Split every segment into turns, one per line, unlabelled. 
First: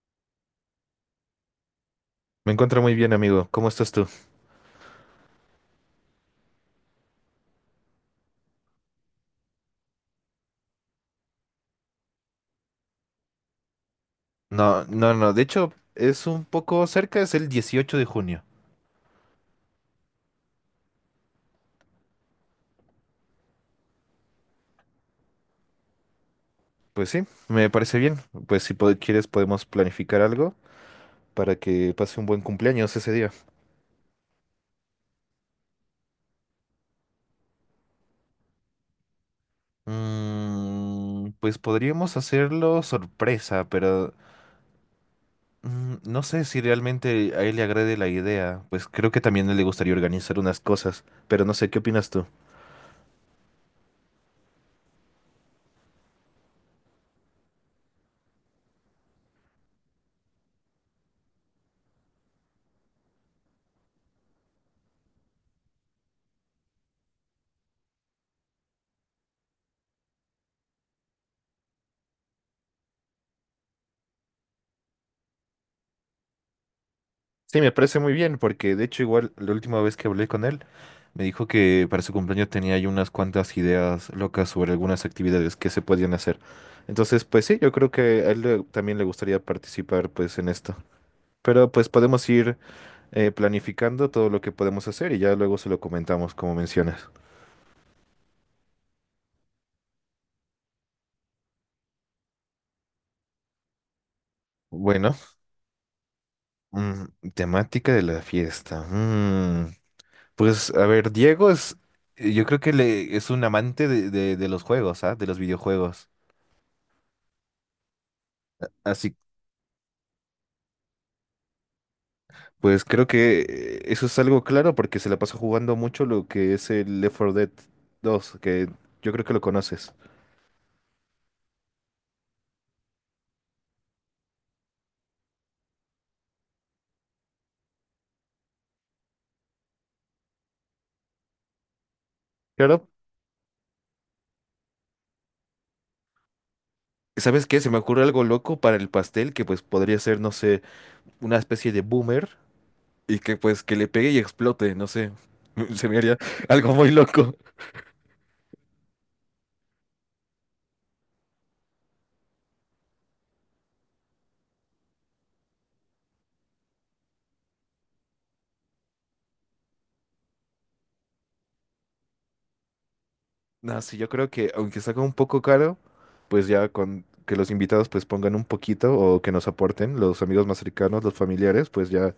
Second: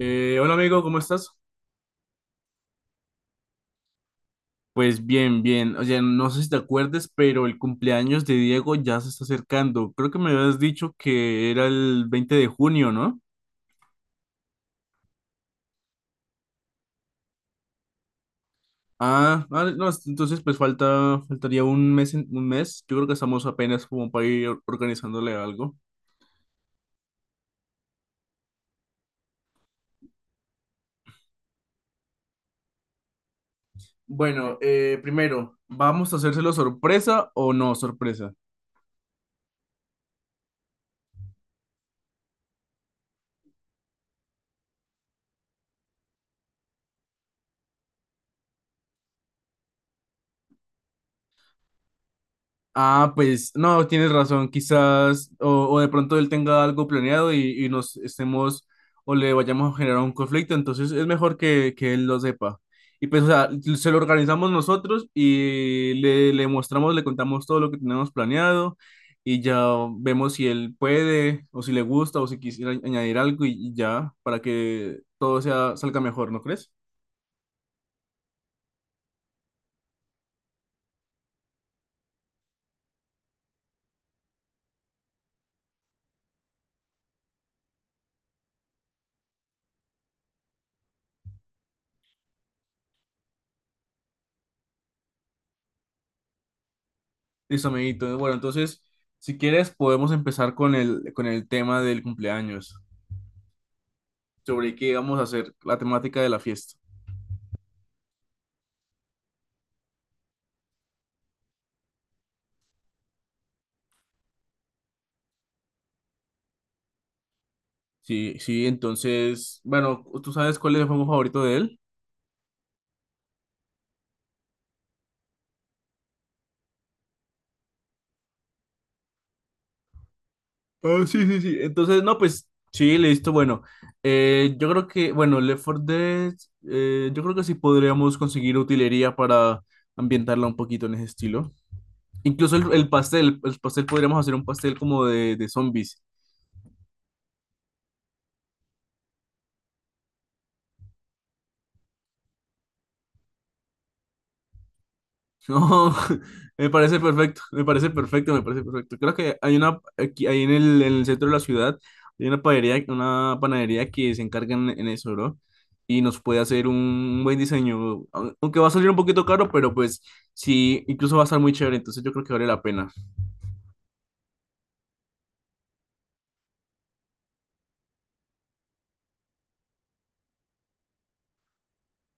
Hola amigo, ¿cómo estás?
Me encuentro muy bien, amigo. ¿Cómo estás tú?
Pues bien, bien. Oye, no sé si te acuerdes, pero el cumpleaños de Diego ya se está acercando. Creo que me habías dicho que era el 20 de junio, ¿no?
No, no, no. De hecho, es un poco cerca, es el dieciocho de junio.
Ah, ah, no, entonces pues faltaría 1 mes, 1 mes. Yo creo que estamos apenas como para ir organizándole algo.
Pues sí, me parece bien. Si quieres podemos planificar algo para que pase un buen cumpleaños ese día.
Bueno, primero, ¿vamos a hacérselo sorpresa o no sorpresa?
Pues podríamos hacerlo sorpresa, pero no sé si realmente a él le agrade la idea. Pues creo que también le gustaría organizar unas cosas, pero no sé, ¿qué opinas tú?
Ah, pues no, tienes razón, quizás o de pronto él tenga algo planeado y nos estemos o le vayamos a generar un conflicto, entonces es mejor que él lo sepa. Y pues, o sea, se lo organizamos nosotros y le mostramos, le contamos todo lo que tenemos planeado y ya vemos si él puede o si le gusta o si quisiera añadir algo y ya para que todo salga mejor, ¿no crees?
Sí, me parece muy bien, porque de hecho igual la última vez que hablé con él, me dijo que para su cumpleaños tenía ahí unas cuantas ideas locas sobre algunas actividades que se podían hacer. Entonces, pues sí, yo creo que también le gustaría participar pues en esto. Pero pues podemos ir planificando todo lo que podemos hacer y ya luego se lo comentamos como mencionas.
Listo, amiguito. Bueno, entonces, si quieres, podemos empezar con con el tema del cumpleaños, sobre qué
Bueno,
vamos a hacer, la temática de la fiesta.
temática de la fiesta. Pues a ver, yo creo que es un amante de, de los juegos, ¿ah? De los videojuegos.
Sí, sí,
Así.
entonces, bueno, ¿tú sabes cuál es el juego favorito de él?
Pues creo que eso es algo claro porque se la pasa jugando mucho lo que es el Left 4 Dead 2, que yo creo que lo conoces.
Ah, sí, sí, sí. Entonces, no, pues sí, listo. Bueno, yo creo que, bueno, Left 4 Dead, yo creo que sí podríamos conseguir utilería para ambientarla un poquito en ese estilo. Incluso
Claro.
el pastel podríamos hacer un pastel como de zombies.
¿Sabes qué? Se me ocurre algo loco para el pastel que pues podría ser, no sé, una especie de boomer y que pues que le pegue y explote, no sé. Se
No,
me haría
me
algo muy
parece
loco.
perfecto, me parece perfecto, me parece perfecto. Creo que hay una, aquí, ahí en en el centro de la ciudad, hay una panadería que se encarga en eso, ¿no? Y nos puede hacer un buen diseño, aunque va a salir un poquito caro, pero pues sí, incluso va a estar muy chévere, entonces yo creo que vale la pena.
No, sí, yo creo que aunque salga un poco caro, pues ya con que los invitados pues pongan un poquito o que nos aporten, los amigos más cercanos, los familiares, pues ya.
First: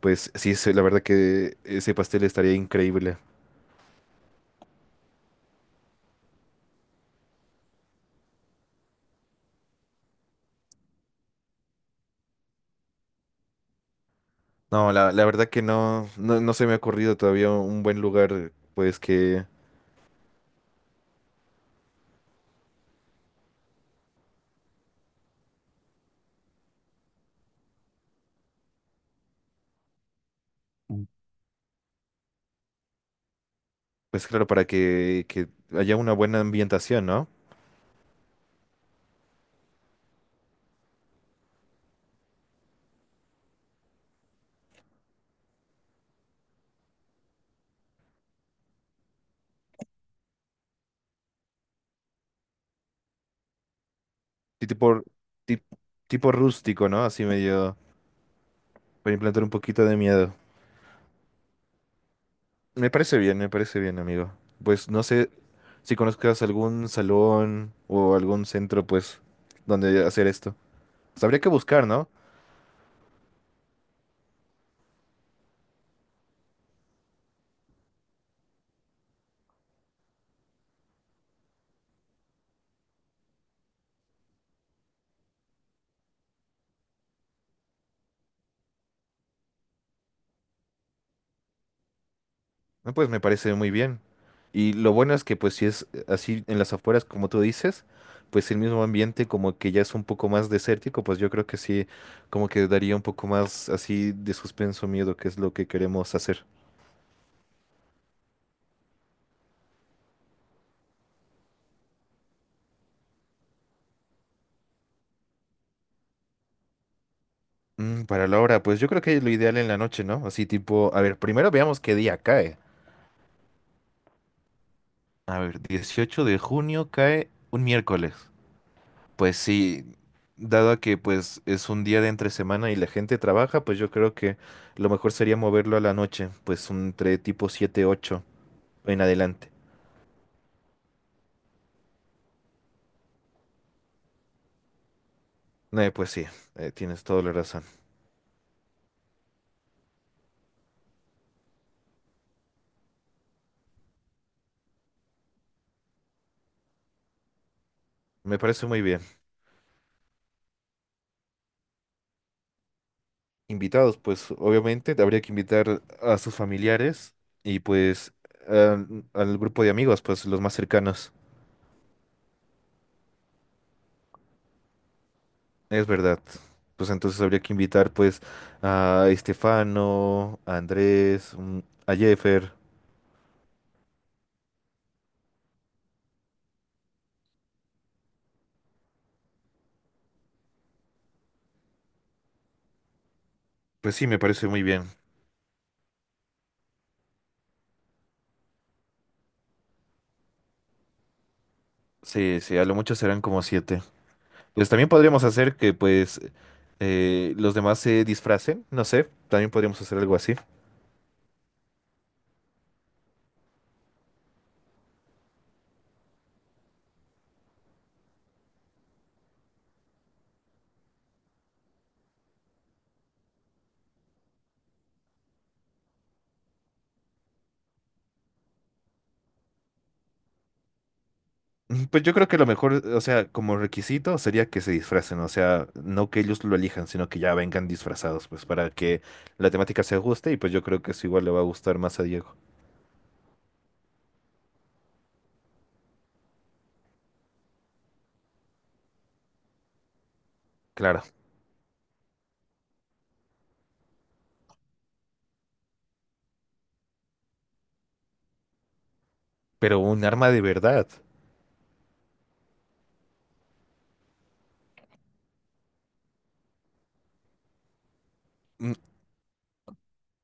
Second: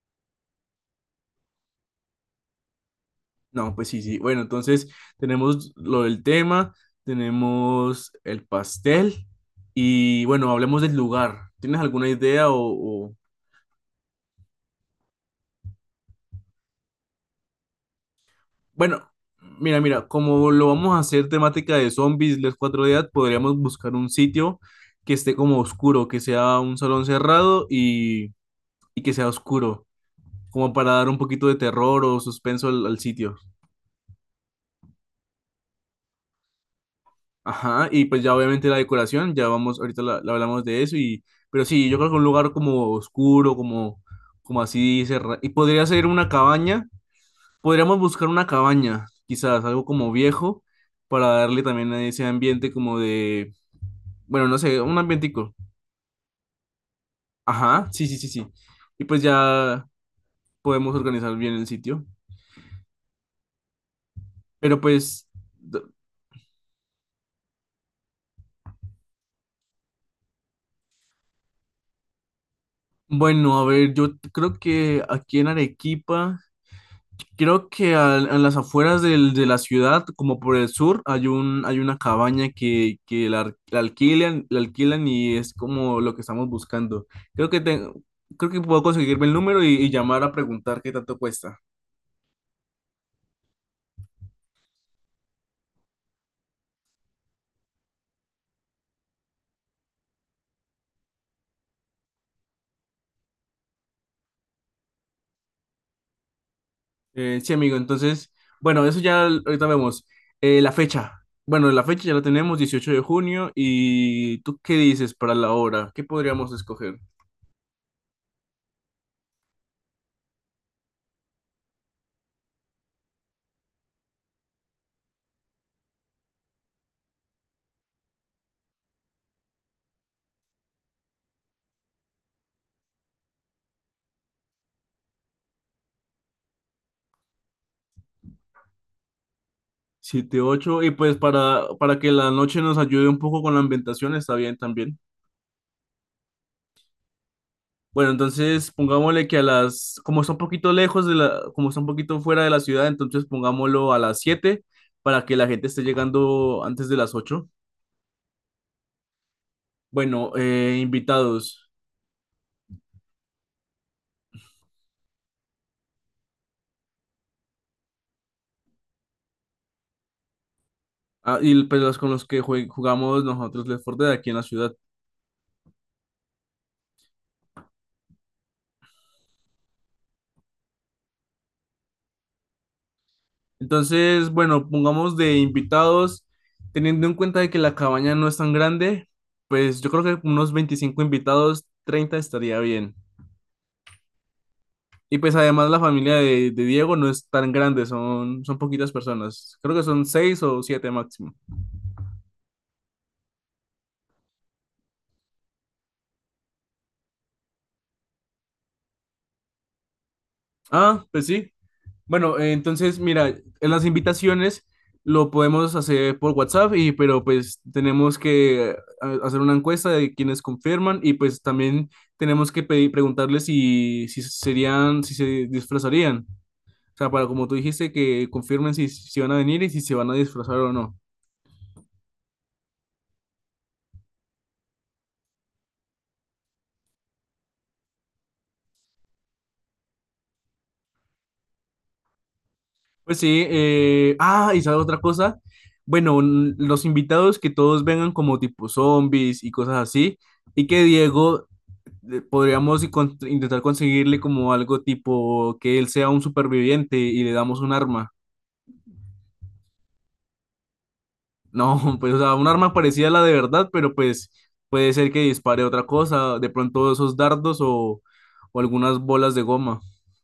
Pues sí, sí, la verdad que ese pastel estaría increíble.
No, pues sí, sí. Bueno, entonces tenemos lo del tema, tenemos el pastel y bueno, hablemos del lugar. ¿Tienes alguna idea o?
No, la verdad que no, no, no se me ha ocurrido todavía un buen lugar, pues
Bueno,
que,
mira, mira, como lo vamos a hacer temática de zombies, les 4 días, podríamos buscar un sitio que esté como oscuro, que sea un salón cerrado y que sea oscuro, como para dar un poquito de terror o suspenso al sitio.
pues claro, para que haya una buena ambientación, ¿no?
Ajá, y pues ya obviamente la decoración, ya vamos, ahorita la hablamos de eso, y, pero sí, yo creo que un lugar como oscuro, como, como así cerrado, y podría ser una cabaña. Podríamos buscar una cabaña, quizás algo como viejo, para darle también a ese ambiente como de, bueno, no
Sí.
sé, un ambientico.
Tip- Tipo rústico, ¿no? Así medio,
Ajá, sí, sí, sí, sí. Y
para
pues
implantar un poquito
ya
de miedo.
podemos organizar bien el sitio.
Me parece bien, amigo.
Pero
Pues no
pues,
sé
d-
si conozcas algún salón o algún centro, pues, donde hacer esto. Pues, habría que buscar, ¿no?
bueno, a ver, yo creo que aquí en Arequipa... Creo que las afueras de la ciudad, como por el sur, hay un, hay una cabaña que la, la alquilan y es como lo que estamos buscando. Creo que tengo, creo que puedo conseguirme el número y llamar a preguntar qué tanto cuesta.
No, pues me parece muy bien. Y lo bueno es que pues si es así en las afueras como tú dices, pues el mismo ambiente como que ya es un poco más desértico, pues yo creo que sí, como que daría un poco más así de suspenso, miedo, que es lo que queremos hacer.
Sí, amigo, entonces, bueno, eso ya ahorita vemos. La fecha. Bueno, la fecha ya la tenemos, 18 de junio. ¿Y tú qué dices para la hora? ¿Qué podríamos escoger?
Para la hora, pues yo creo que lo ideal en la noche, ¿no? Así tipo, a ver, primero veamos qué día cae. A ver, 18 de junio cae un miércoles. Pues sí, dado a que pues es un día de entre semana y la gente trabaja, pues yo creo que lo mejor sería moverlo a la noche, pues entre tipo siete ocho en adelante.
Siete, ocho y pues para que la noche nos ayude un poco con la ambientación, está bien también.
Pues sí, tienes toda la razón.
Bueno, entonces pongámosle que a las, como está un poquito lejos de la, como está un poquito fuera de la ciudad, entonces pongámoslo a las 7 para que la gente esté llegando antes de las 8.
Me parece muy bien.
Bueno, invitados,
Invitados, pues obviamente habría que invitar a sus familiares y pues al grupo de amigos, pues los más cercanos.
ah, y pues los con los que jugamos nosotros Left 4 Dead aquí en la ciudad.
Es verdad. Pues entonces habría que invitar pues a Estefano, a Andrés, a Jeffer.
Entonces, bueno, pongamos de invitados, teniendo en cuenta de que la cabaña no es tan grande, pues yo creo que unos 25 invitados, 30 estaría bien.
Pues sí, me parece muy bien.
Y pues además la familia de Diego no es tan grande, son, son poquitas personas. Creo que son 6 o 7 máximo.
Sí, sí, a lo mucho serán como siete. Pues también podríamos hacer que pues los demás se disfracen, no sé, también podríamos hacer algo así.
Ah, pues sí. Bueno, entonces mira, en las invitaciones lo podemos hacer por WhatsApp y pero pues tenemos que hacer una encuesta de quienes confirman y pues también tenemos que pedir, preguntarles si serían, si se disfrazarían. O sea, para como tú dijiste, que confirmen si van a venir y si se van a disfrazar o no.
Pues yo creo que lo mejor, o sea, como requisito sería que se disfracen, o sea, no que ellos lo elijan, sino que ya vengan disfrazados, pues para que la temática se ajuste y pues yo creo que eso igual le va a gustar más a Diego.
Pues sí, ah, y sabes otra cosa, bueno, los invitados que todos vengan como tipo zombies y cosas así, y que
Claro,
Diego podríamos y intentar conseguirle como algo tipo que él sea un superviviente y le damos un arma.
pero un arma de verdad.
No, pues o sea, un arma parecida a la de verdad, pero pues puede ser que dispare otra cosa, de pronto esos dardos o
Mm,
algunas bolas de goma.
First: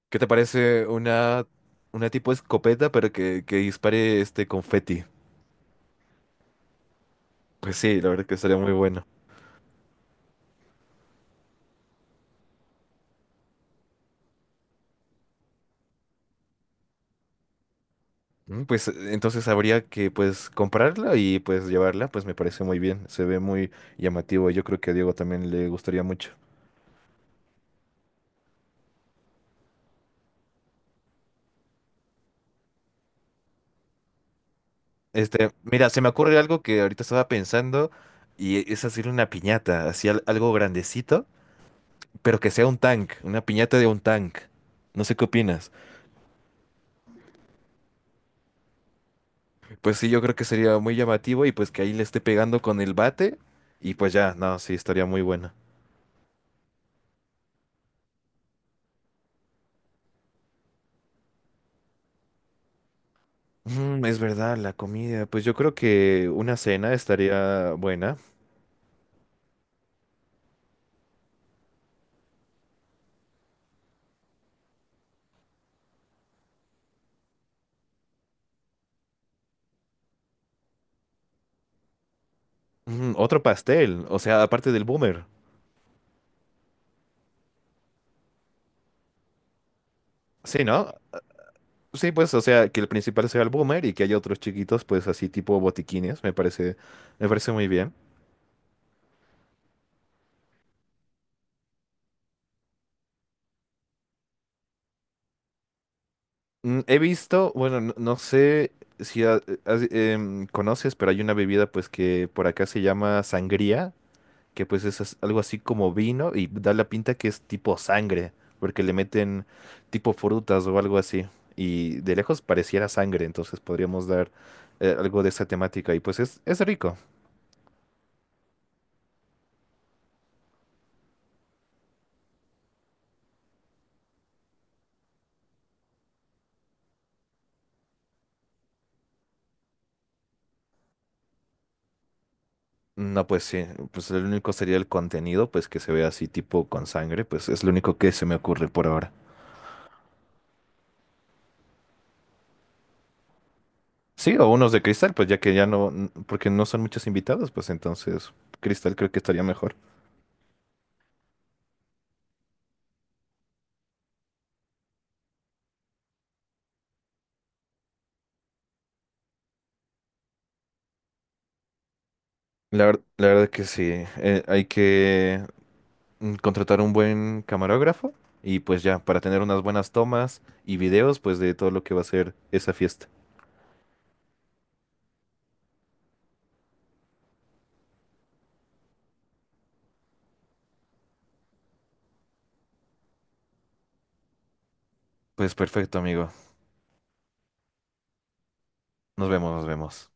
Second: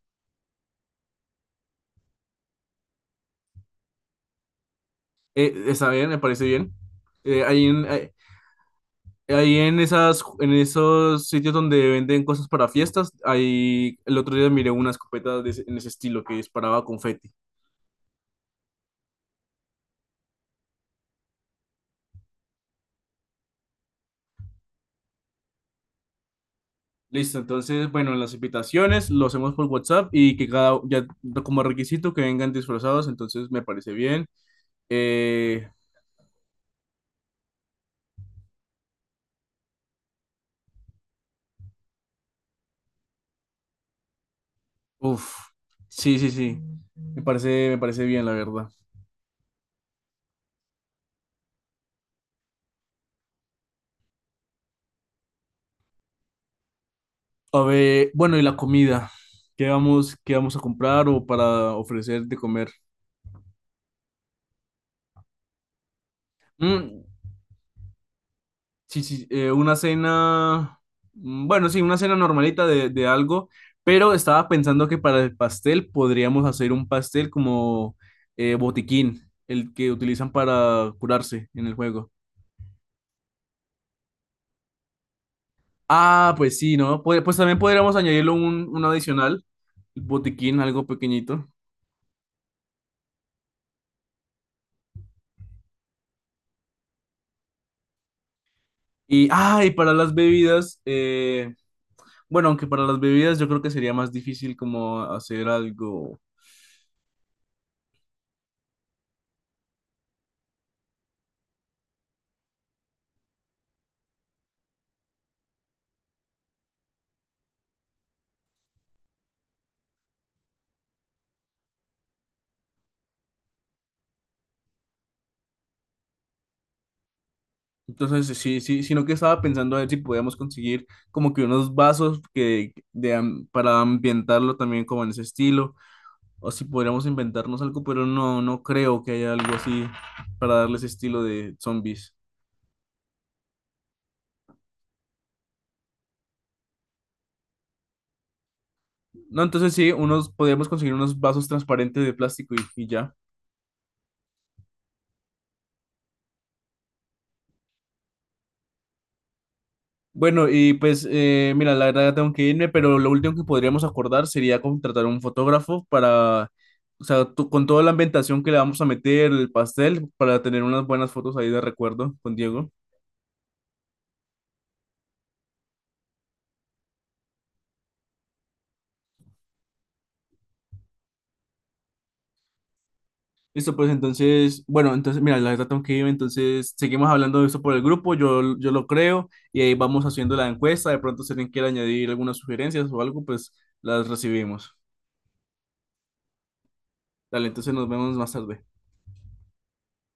¿Qué te parece una tipo escopeta pero que dispare este confeti?
Está bien, me parece bien. Eh, ahí
Pues
en-
sí, la verdad que sería muy bueno.
Ahí en esas, en esos sitios donde venden cosas para fiestas, ahí el otro día miré una escopeta de en ese estilo que disparaba confeti.
Pues entonces habría que pues comprarla y pues llevarla, pues me parece muy bien, se ve muy llamativo, yo creo que a Diego también le gustaría mucho.
Listo, entonces, bueno, las invitaciones lo hacemos por WhatsApp y que cada, ya como requisito que vengan disfrazados, entonces me parece bien.
Este,
Eh,
mira, se me ocurre algo que ahorita estaba pensando y es hacer una piñata, así algo grandecito, pero que sea un tank, una piñata de un tank. No sé qué
uf,
opinas.
sí, sí, sí, me parece bien, la verdad.
Pues sí, yo creo que sería muy llamativo y pues que ahí le esté pegando con el bate y pues ya, no, sí, estaría muy bueno.
A ver, bueno, y la comida, qué vamos a comprar o para ofrecer de comer?
Es verdad, la comida, pues yo creo que una cena
Mm,
estaría buena.
sí, sí, una cena, mm, bueno, sí, una cena normalita de algo, pero estaba pensando que para el pastel podríamos hacer un pastel como botiquín, el que utilizan para curarse en el juego.
Otro pastel, o sea, aparte del boomer.
Ah, pues sí, ¿no? Pues también podríamos añadirlo un adicional, botiquín,
Sí,
algo
¿no?
pequeñito.
Sí, pues, o sea, que el principal sea el boomer y que haya otros chiquitos, pues, así tipo botiquines, me parece muy bien.
Y, ah, y para las bebidas, bueno, aunque para las bebidas yo creo que sería más difícil como hacer algo.
He visto, bueno, no, no sé si conoces, pero hay una bebida, pues, que por acá se llama sangría, que pues es algo así como vino y da la pinta que es tipo sangre, porque le meten tipo frutas o algo así. Y de lejos pareciera sangre, entonces podríamos dar algo de esa temática y pues es rico.
Entonces, sí, sí, sino que estaba pensando a ver si podíamos conseguir como que unos vasos que, de, para ambientarlo también como en ese estilo, o si podríamos inventarnos algo, pero no, no creo que haya algo así para darle ese estilo de zombies.
No, pues sí, pues el único sería el contenido, pues que se vea así tipo con sangre, pues es lo único que se me ocurre por ahora.
No, entonces sí, unos, podríamos conseguir unos vasos transparentes de plástico y ya.
Sí, o unos de cristal, pues ya que ya no, porque no son muchos invitados, pues entonces cristal creo que estaría mejor.
Bueno, y pues mira, la verdad ya tengo que irme, pero lo último que podríamos acordar sería contratar un fotógrafo para, o sea, con toda la ambientación que le vamos a meter, el pastel, para tener unas buenas fotos ahí de recuerdo con Diego.
La verdad que sí, hay que contratar un buen camarógrafo y pues ya, para tener unas buenas tomas y videos, pues de todo lo que va a ser esa fiesta.
Listo, pues entonces, bueno, entonces mira, la verdad tengo que irme, entonces seguimos hablando de esto por el grupo, yo lo creo, y ahí vamos haciendo la encuesta, de pronto si alguien quiere añadir algunas sugerencias o algo, pues las recibimos.
Pues perfecto, amigo.
Dale, entonces nos vemos más tarde.
Nos vemos, nos vemos.